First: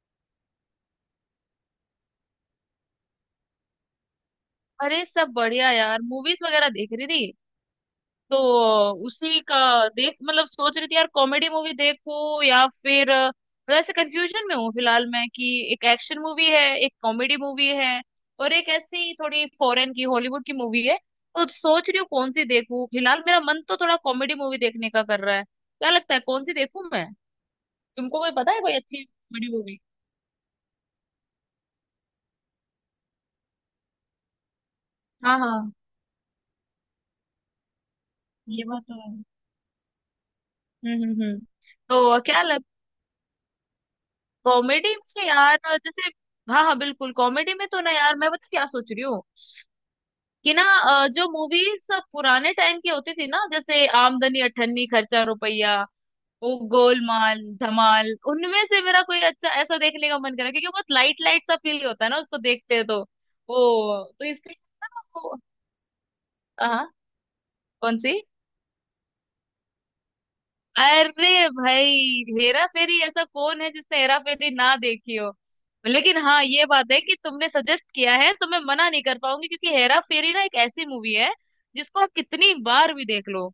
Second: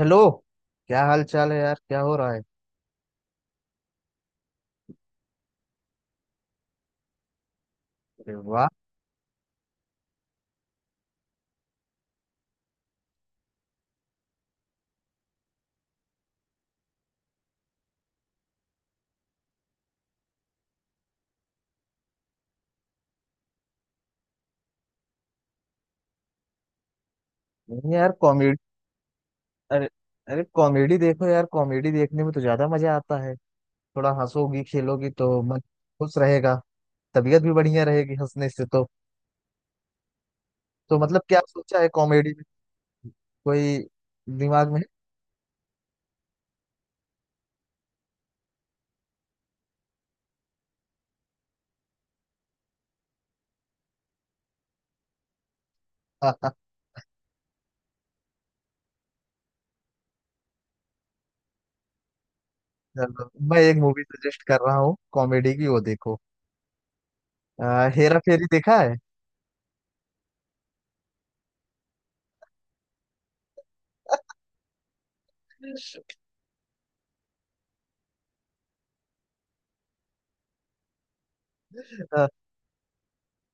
Hello. क्या हाल चाल है यार, क्या हो रहा है? अरे सब बढ़िया यार, मूवीज वगैरह देख रही थी। अरे तो वाह। उसी का देख, मतलब सोच रही थी यार कॉमेडी मूवी देखूं या फिर मतलब ऐसे कंफ्यूजन में हूँ फिलहाल मैं कि एक एक्शन मूवी है, एक कॉमेडी मूवी है, और एक ऐसी थोड़ी फॉरेन की, हॉलीवुड की मूवी है। तो सोच रही हूँ कौन सी देखूं। फिलहाल मेरा मन तो थोड़ा कॉमेडी मूवी देखने का कर रहा है, क्या लगता है कौन सी देखूं मैं? नहीं यार, तुमको कोई पता कॉमेडी। है कोई अच्छी कॉमेडी मूवी? अरे अरे, कॉमेडी देखो यार, कॉमेडी देखने में तो ज्यादा मजा आता है। थोड़ा हंसोगी खेलोगी तो हाँ मन हाँ, खुश रहेगा। तबीयत भी बढ़िया रहेगी हंसने ये से बात तो। तो है। तो हम्म मतलब हम्म हम्म क्या सोचा है तो कॉमेडी में, क्या लग, कोई दिमाग में कॉमेडी में यार जैसे, हाँ हाँ बिल्कुल कॉमेडी में तो, ना यार मैं पता क्या सोच रही हूँ, कि ना जो मूवीज पुराने टाइम की होती थी ना, जैसे आमदनी अठन्नी खर्चा रुपया, है? वो गोलमाल धमाल, उनमें से मेरा कोई अच्छा ऐसा देखने का मन करा, क्योंकि बहुत लाइट लाइट सा फील होता है ना उसको देखते हैं तो। चलो मैं एक मूवी वो तो सजेस्ट इसके कर रहा लिए हूँ ना वो, कॉमेडी की, वो देखो। हाँ। कौन सी? हेरा फेरी देखा है? अरे भाई हेरा फेरी, ऐसा कौन है जिसने हेरा फेरी ना देखी हो। लेकिन हाँ, ये बात है कि तुमने सजेस्ट किया है तो मैं मना नहीं कर पाऊंगी, क्योंकि हेरा फेरी ना एक ऐसी मूवी है जिसको आप कितनी बार भी देख लो।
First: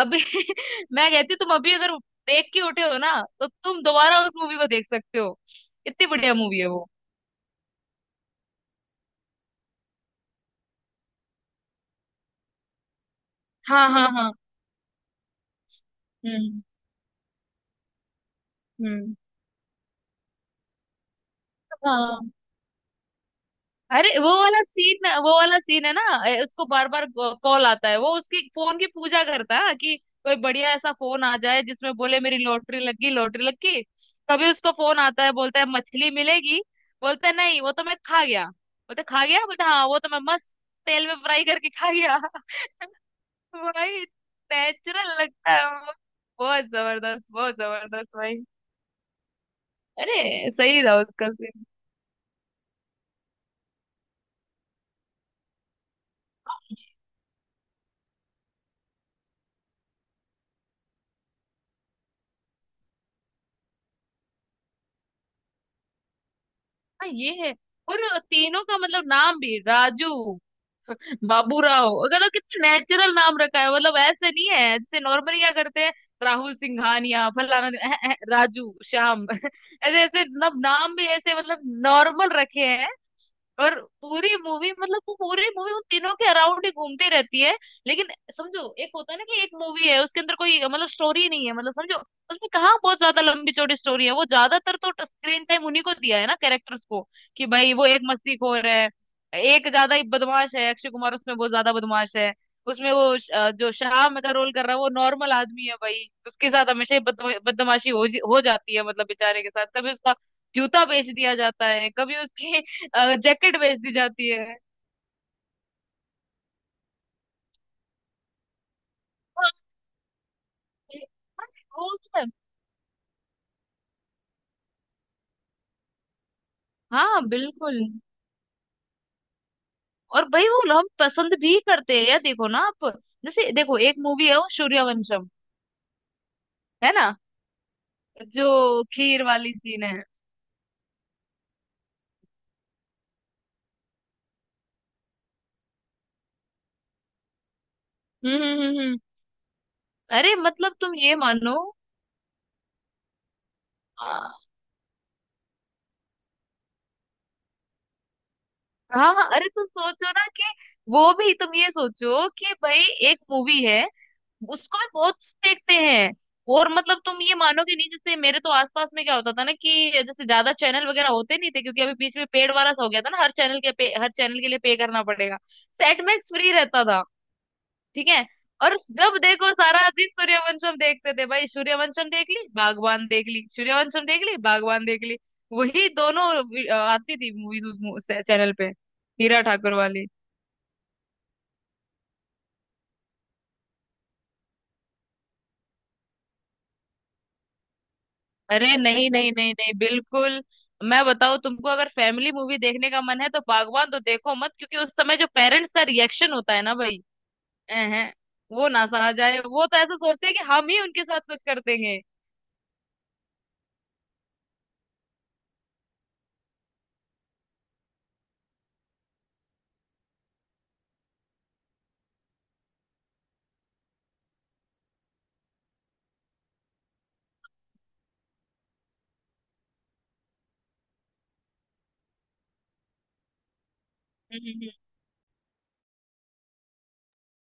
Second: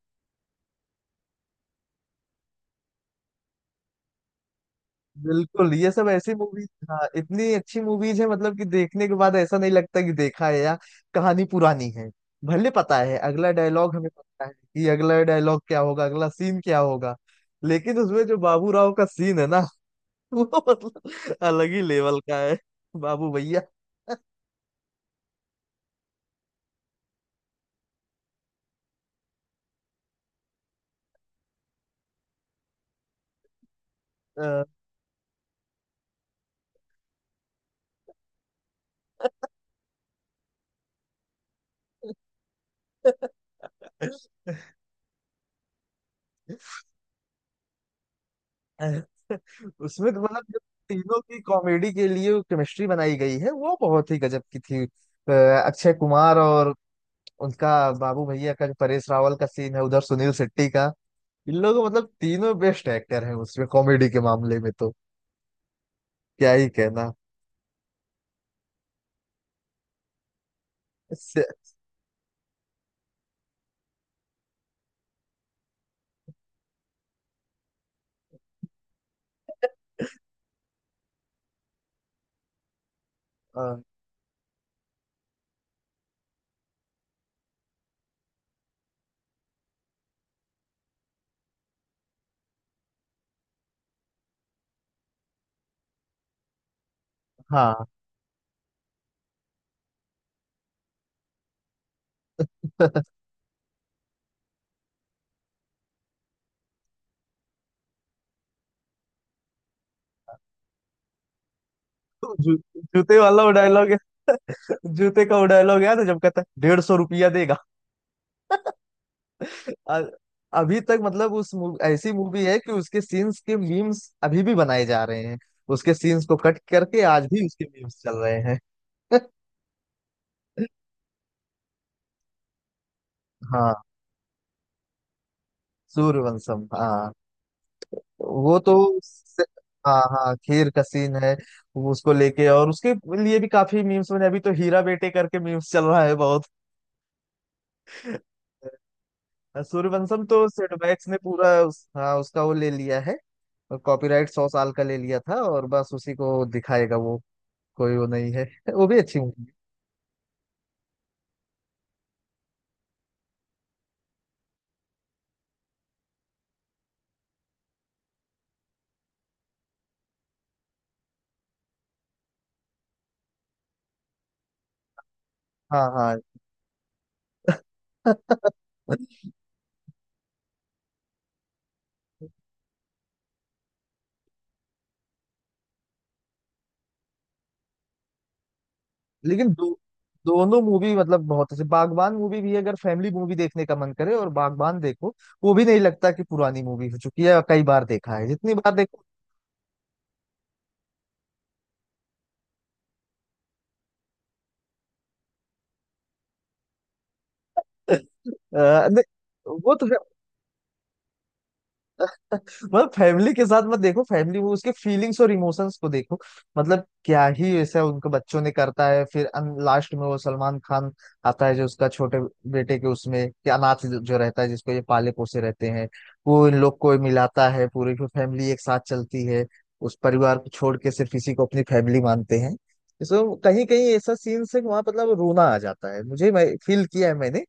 अभी मैं कहती हूँ, तुम अभी अगर देख के उठे हो ना, तो तुम दोबारा उस मूवी को देख सकते हो, बिल्कुल, ये इतनी सब ऐसी बढ़िया मूवी मूवी। है वो। हाँ, इतनी अच्छी मूवीज है मतलब कि देखने के बाद ऐसा नहीं लगता कि देखा है, या कहानी पुरानी है। भले पता है अगला हाँ डायलॉग, हमें हाँ हाँ। पता है कि अगला डायलॉग क्या होगा, अगला सीन हम्म क्या होगा, लेकिन उसमें जो बाबू राव का हम्म। सीन है ना, वो मतलब अलग ही लेवल हाँ, का है। बाबू भैया। अरे वो वाला सीन, वो वाला सीन है ना, उसको बार बार कॉल आता है, वो उसकी फोन की पूजा करता है कि कोई बढ़िया ऐसा फोन आ जाए जिसमें बोले मेरी लॉटरी लग गई, लॉटरी लग गई। कभी अ, उसको फोन आता है बोलता है मछली मिलेगी, बोलता है नहीं वो तो मैं खा गया, बोलता है खा गया, बोलता है हाँ वो तो मैं मस्त तेल में फ्राई करके खा गया भाई नेचुरल लगता है वो, बहुत जबरदस्त, बहुत जबरदस्त भाई। उसमें तो मतलब अरे जो सही था तीनों उसका की सीन। कॉमेडी के लिए केमिस्ट्री बनाई गई है वो बहुत ही गजब की थी। अक्षय कुमार और उनका बाबू भैया का जो परेश रावल का सीन है, उधर सुनील शेट्टी का, इन लोगों मतलब तीनों बेस्ट एक्टर हैं उसमें कॉमेडी के मामले में तो क्या ही हाँ कहना। ये है। और तीनों का मतलब नाम भी राजू, इससे, बाबूराव, मतलब कितना नेचुरल नाम रखा है। मतलब ऐसे नहीं है जैसे नॉर्मली क्या करते हैं, राहुल सिंघानिया फलाना राजू श्याम ऐसे ऐसे मतलब नाम भी ऐसे, मतलब नॉर्मल रखे। और अ, पूरी मूवी मतलब वो पूरी मूवी उन तीनों के अराउंड ही घूमती रहती है। लेकिन समझो, एक होता है ना कि एक मूवी है उसके अंदर कोई मतलब स्टोरी नहीं है, मतलब समझो उसमें कहाँ बहुत ज्यादा लंबी चौड़ी स्टोरी है। वो ज्यादातर तो स्क्रीन टाइम उन्हीं को दिया है ना कैरेक्टर्स को, कि भाई हाँ, वो एक मस्तीखोर है, एक ज्यादा ही बदमाश है, अक्षय कुमार उसमें बहुत ज्यादा बदमाश है। उसमें वो जो श्याम का रोल कर रहा है वो नॉर्मल आदमी है भाई, उसके साथ हमेशा ही बदमाशी हो जाती है, मतलब बेचारे के साथ कभी उसका जूता बेच दिया जाता है कभी तो उसके जूते वाला वो जैकेट बेच डायलॉग दी है। जाती है। जूते का वो डायलॉग याद है जब कहता है 150 रुपया देगा। हाँ, अ- अभी तक मतलब वो ऐसी तो है। मूवी है कि उसके सीन्स के मीम्स अभी भी बनाए जा रहे हैं। उसके सीन्स को कट करके हाँ आज भी उसके बिल्कुल। मीम्स चल रहे हैं। और भाई, वो हम पसंद भी करते हैं यार, देखो ना आप, जैसे हाँ देखो एक मूवी है वो सूर्यवंशम, सूर्यवंशम, है ना, हाँ। वो तो जो खीर स- वाली सीन हाँ है। हाँ, खीर का सीन है। वो उसको लेके और उसके लिए भी काफी मीम्स बने। अभी तो हीरा बेटे करके मीम्स चल रहा है बहुत। हम्म हम्म हम्म हम्म। सूर्यवंशम अरे तो मतलब तुम सेटबैक्स ये ने पूरा मानो। हाँ, उसका वो ले लिया है। और कॉपीराइट आ, 100 साल का ले लिया था और बस उसी को दिखाएगा वो। कोई वो नहीं है। वो भी हाँ अच्छी हाँ, मूवी अरे है। तुम सोचो ना कि, वो भी तुम ये सोचो कि भाई एक मूवी है, उसको भी बहुत देखते हैं। और मतलब तुम ये मानोगे नहीं जैसे मेरे तो आसपास में क्या होता था ना, कि जैसे ज्यादा चैनल वगैरह होते नहीं थे क्योंकि अभी बीच में पेड वाला सा हो गया था ना, हर हर चैनल के लिए पे करना पड़ेगा। सेट हाँ मैक्स फ्री रहता था, ठीक हाँ। है। और जब देखो सारा दिन सूर्यवंशम देखते थे भाई, सूर्यवंशम देख ली बागवान देख ली, सूर्यवंशम देख ली बागवान देख ली, वही दोनों आती थी मूवीज उस चैनल पे, हीरा लेकिन ठाकुर वाली। दोनों मूवी मतलब बहुत अच्छी। बागबान मूवी भी, अगर फैमिली मूवी देखने का मन करे और बागबान देखो। वो भी नहीं लगता कि पुरानी मूवी हो चुकी है, कई बार देखा है, जितनी बार अरे देखो। नहीं नहीं नहीं नहीं, बिल्कुल, मैं बताऊं तुमको, अगर फैमिली मूवी देखने का मन है तो बागवान तो देखो मत, क्योंकि उस समय जो पेरेंट्स का रिएक्शन होता है ना भाई, हैं, वो ना अ, नहीं, सहा जाए। वो वो तो तो ऐसा सोचते हैं कि हम ही उनके साथ कुछ कर देंगे। मतलब फैमिली के साथ मत देखो। फैमिली वो, उसके फीलिंग्स और इमोशंस को देखो, मतलब क्या ही ऐसा उनके बच्चों ने करता है फिर। लास्ट में वो सलमान खान आता है जो उसका छोटे बेटे के उसमें कि अनाथ जो जो रहता है, जिसको ये पाले पोसे रहते हैं, वो इन लोग को मिलाता है, पूरी फैमिली एक साथ चलती है। उस परिवार को छोड़ के सिर्फ इसी को अपनी फैमिली मानते हैं। इसमें कहीं कहीं ऐसा सीन से हम्म वहां मतलब रोना आ जाता है मुझे, मैं फील किया है मैंने।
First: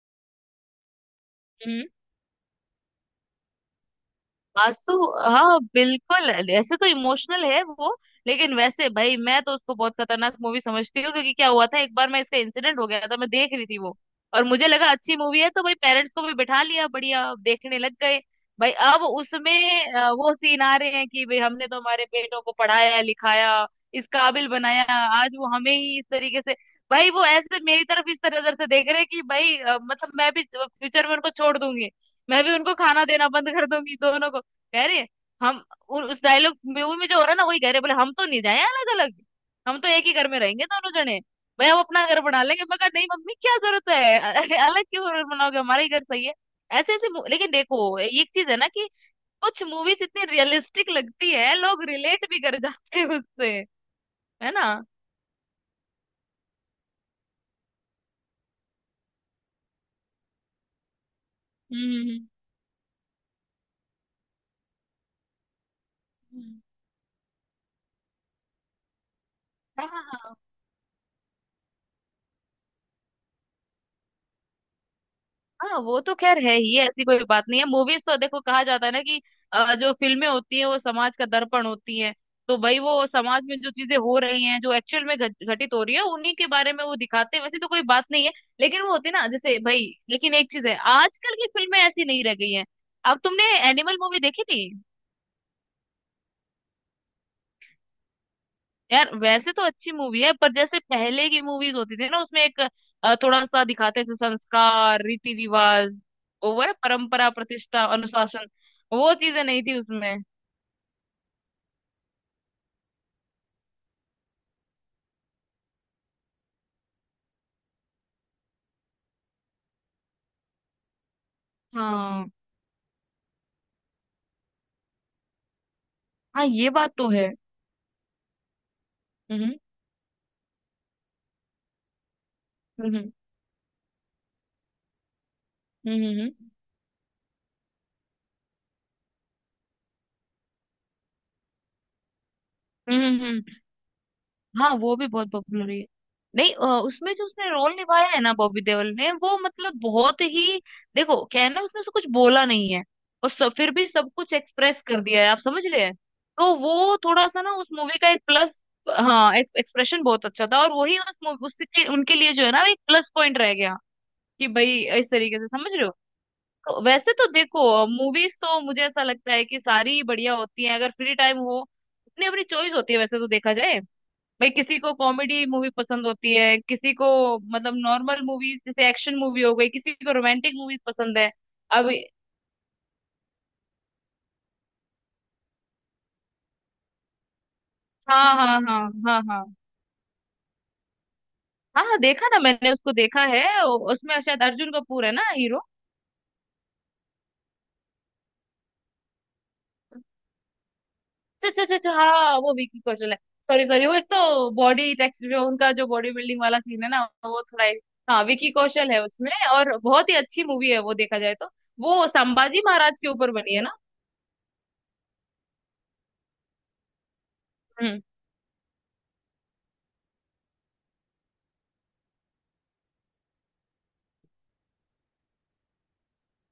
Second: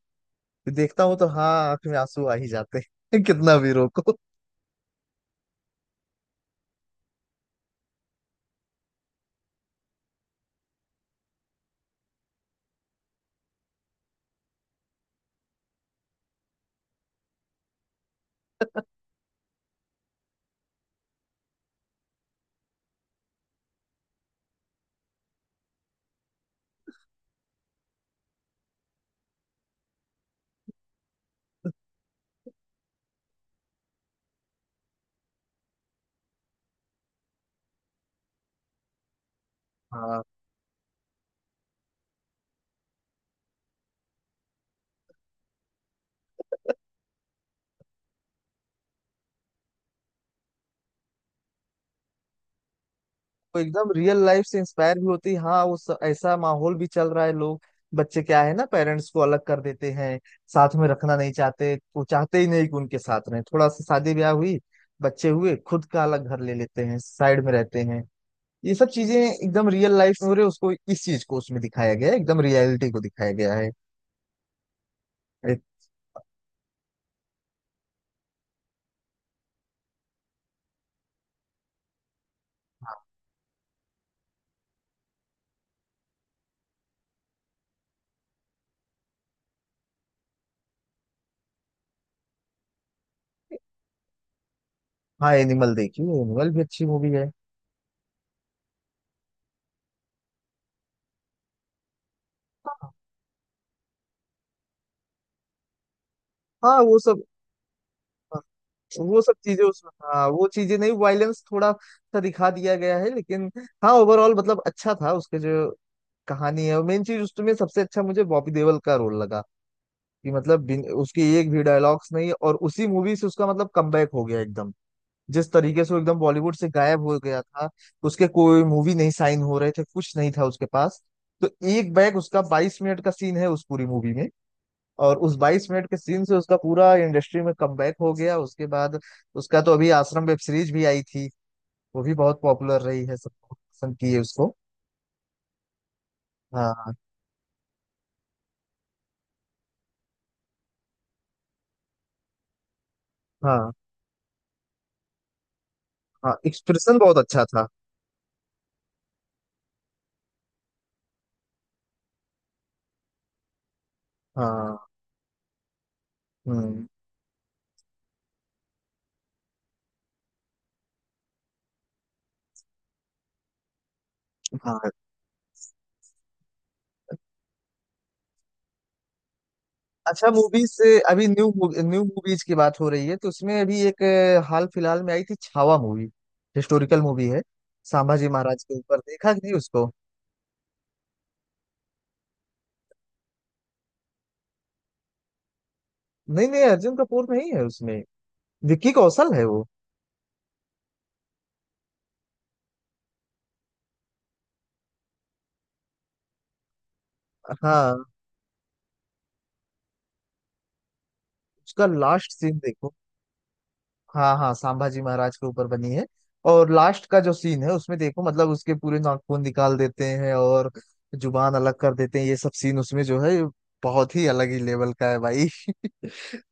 देखता हूँ तो हाँ, आंख हम्म, में आंसू आ ही जाते हैं कितना भी रोको। आंसू, हाँ बिल्कुल, ऐसे तो इमोशनल है वो। लेकिन वैसे भाई मैं तो उसको बहुत खतरनाक मूवी समझती हूँ, क्योंकि क्या हुआ था एक बार, मैं इसका इंसिडेंट हो गया था, मैं देख रही थी वो और मुझे लगा अच्छी मूवी है तो भाई पेरेंट्स को भी बिठा लिया, बढ़िया अब देखने लग गए। भाई अब उसमें वो सीन आ रहे हैं कि भाई हमने तो हमारे बेटों को पढ़ाया लिखाया, इस काबिल बनाया, आज वो हमें ही इस तरीके से। भाई वो ऐसे मेरी तरफ इस तरह नजर से देख रहे हैं कि भाई मतलब मैं भी फ्यूचर में उनको छोड़ दूंगी, मैं भी उनको खाना देना बंद कर दूंगी दोनों को। कह रहे हम, उस डायलॉग मूवी में जो हो रहा है ना वही कह रहे, बोले हम तो नहीं जाए अलग अलग, हम तो एक ही हाँ, घर में रहेंगे दोनों जने। भाई हम अपना घर बना लेंगे, मैं कहा नहीं मम्मी क्या जरूरत है, अरे अलग क्यों घर बनाओगे, हमारा ही घर सही है। ऐसे ऐसे लेकिन देखो एक चीज है ना कि कुछ मूवीज इतनी रियलिस्टिक लगती है, लोग रिलेट भी कर जाते हैं उससे, तो एकदम रियल लाइफ है से ना। इंस्पायर भी होती है। हाँ, उस ऐसा माहौल भी चल रहा है, लोग, बच्चे क्या है ना, पेरेंट्स को अलग कर देते हैं, साथ में रखना नहीं चाहते। हम्म वो हम्म, चाहते ही नहीं कि उनके साथ रहें। थोड़ा सा शादी ब्याह हुई, बच्चे हुए, खुद का अलग घर ले हम्म। लेते हैं, साइड में रहते हैं। ये सब चीजें एकदम हाँ रियल लाइफ में हो हाँ रहे, उसको, इस चीज को उसमें दिखाया गया है, एकदम रियलिटी को दिखाया गया है। एक- हाँ, वो तो खैर है ही, ऐसी कोई बात नहीं है। मूवीज तो देखो कहा जाता है ना कि जो फिल्में होती हैं वो समाज का दर्पण होती हैं। तो भाई वो समाज में जो चीजें हो रही हैं, जो एक्चुअल में घटित हो रही है उन्हीं के बारे में वो दिखाते हैं, वैसे तो कोई बात नहीं है। लेकिन वो होती है ना जैसे भाई, लेकिन एक चीज है, आजकल की फिल्में ऐसी नहीं रह गई हैं। अब तुमने एनिमल मूवी देखी थी, हाँ, एनिमल देखिए, एनिमल भी अच्छी मूवी है। यार वैसे तो अच्छी मूवी है पर जैसे पहले की मूवीज होती थी ना उसमें एक हाँ थोड़ा सा दिखाते थे, संस्कार, रीति रिवाज, वो है हाँ, वो सब, परंपरा, प्रतिष्ठा, अनुशासन, वो वो सब चीजें चीजें नहीं थी उसमें। उसमें। हाँ वो चीजें नहीं, वायलेंस थोड़ा सा दिखा दिया गया है, लेकिन हाँ ओवरऑल मतलब अच्छा था। उसके जो कहानी है, मेन चीज, उसमें सबसे अच्छा मुझे बॉबी देओल का रोल लगा कि मतलब उसकी एक भी डायलॉग्स हाँ नहीं, और उसी मूवी से उसका मतलब कमबैक हो गया एकदम, जिस तरीके से वो एकदम हाँ, बॉलीवुड से ये बात गायब तो हो है। गया था। उसके कोई मूवी नहीं साइन हम्म हो रहे थे, कुछ नहीं था उसके पास। तो एक बैग उसका बाईस हम्म मिनट हम्म का सीन है उस पूरी मूवी में, और उस 22 मिनट के हम्म सीन हम्म से उसका पूरा इंडस्ट्री में कमबैक हो गया उसके बाद। उसका तो अभी आश्रम वेब सीरीज भी आई थी, वो भी बहुत पॉपुलर हम्म रही है, हम्म, सबको हम्म, पसंद की है उसको। हाँ, वो भी बहुत पॉपुलर है। नहीं, हाँ उसमें जो उसने रोल निभाया है ना बॉबी देओल ने, वो मतलब बहुत ही, देखो क्या है ना उसने से कुछ बोला नहीं है, और सब फिर हाँ। भी सब कुछ एक्सप्रेस कर दिया है, आप समझ रहे हैं। हाँ, तो वो एक्सप्रेशन बहुत थोड़ा सा अच्छा ना था। उस मूवी का एक प्लस, हाँ एक एक्सप्रेशन बहुत अच्छा था, और वही उस मूवी उसके उनके लिए जो है ना, एक प्लस पॉइंट रह गया, कि हाँ। भाई इस तरीके से, समझ रहे हो। तो हम्म। वैसे तो देखो मूवीज तो मुझे ऐसा लगता है कि सारी ही बढ़िया होती हैं अगर फ्री टाइम हो। अपनी अपनी चॉइस होती है वैसे तो देखा जाए। भाई किसी हाँ। को कॉमेडी मूवी पसंद होती है, किसी को मतलब नॉर्मल मूवीज जैसे एक्शन मूवी हो गई, किसी को अच्छा, रोमांटिक मूवीज मूवीज से पसंद अभी है। न्यू अब, न्यू मूवीज की बात हो रही है तो उसमें अभी एक हाल फिलहाल में आई थी छावा मूवी। हिस्टोरिकल मूवी है। संभाजी हाँ हाँ महाराज के हाँ हाँ ऊपर, हाँ देखा कि हाँ नहीं उसको? हाँ, देखा ना मैंने, उसको देखा है। उसमें शायद अर्जुन कपूर है ना हीरो। नहीं नहीं, अर्जुन कपूर नहीं है उसमें, विक्की कौशल है वो। अच्छा अच्छा अच्छा अच्छा, हाँ वो विकी कौशल है। सॉरी सॉरी, वो एक तो बॉडी टेक्सचर जो उनका, जो बॉडी बिल्डिंग वाला सीन है ना वो थोड़ा एक-, हाँ हाँ विकी कौशल है उसमें, और बहुत ही अच्छी मूवी है वो देखा जाए तो। उसका वो लास्ट सीन संभाजी देखो। महाराज के ऊपर बनी है ना। हाँ हाँ, संभाजी महाराज के ऊपर बनी है, और लास्ट का जो सीन है उसमें हम्म, देखो मतलब उसके पूरे नाखून निकाल देते हैं और जुबान अलग कर देते हैं। ये सब सीन उसमें जो है, बहुत ही अलग ही लेवल का है भाई।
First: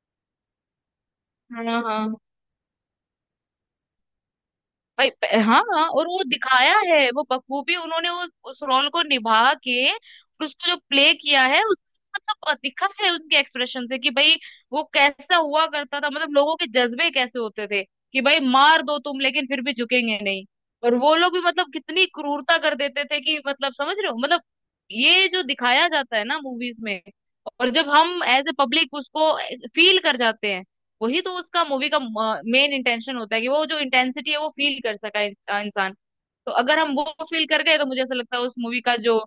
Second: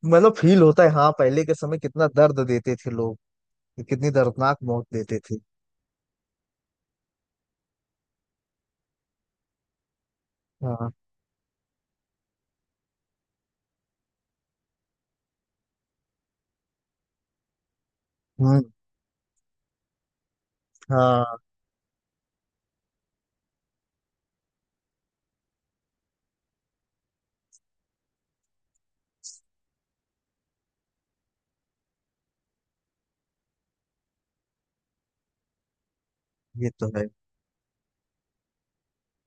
मतलब फील होता है हाँ, पहले के हाँ समय कितना हाँ। दर्द देते थे लोग, कितनी दर्दनाक मौत भाई देते थे। हाँ हाँ, और वो दिखाया है वो बखूबी उन्होंने उस रोल को निभा के, और उसको जो हाँ। प्ले किया है उस मतलब, दिखा है उनके एक्सप्रेशन से कि भाई वो कैसा हुआ करता था, मतलब लोगों के जज्बे कैसे होते थे कि भाई हम्म। मार दो तुम लेकिन फिर भी झुकेंगे नहीं। और वो लोग हाँ, भी मतलब कितनी क्रूरता कर देते थे कि मतलब, समझ रहे हो मतलब, ये जो दिखाया जाता है ना मूवीज में, और जब हम एज ए पब्लिक उसको फील कर जाते हैं, वही तो उसका मूवी का मेन इंटेंशन होता है, कि वो जो इंटेंसिटी है वो फील कर सका इंसान। तो ये अगर तो हम वो है। फील कर गए तो मुझे ऐसा लगता है उस मूवी का जो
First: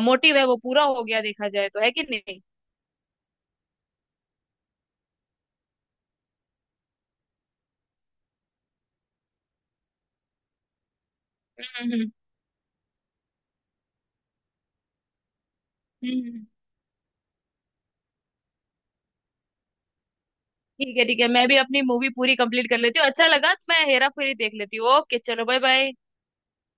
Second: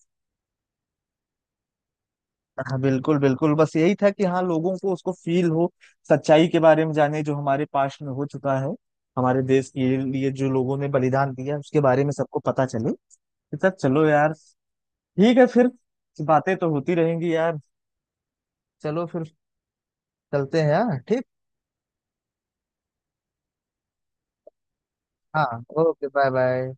मोटिव है वो पूरा हो गया देखा जाए तो, है कि नहीं। हाँ बिल्कुल बिल्कुल, बस यही था कि हाँ, लोगों को उसको फील हो, सच्चाई के बारे में जाने, जो हमारे पास्ट में हो चुका है, हमारे देश के लिए जो लोगों ने बलिदान दिया उसके हम्म बारे हम्म में सबको पता चले। तो सर चलो यार, ठीक है फिर। हम्म। बातें तो होती रहेंगी यार, चलो फिर, चलते हैं यार, ठीक है ठीक ठीक। है, मैं भी अपनी मूवी पूरी कंप्लीट कर लेती हूँ, अच्छा लगा तो मैं हेरा फेरी देख लेती हूँ। ओके, चलो हाँ, bye bye. Okay, bye bye.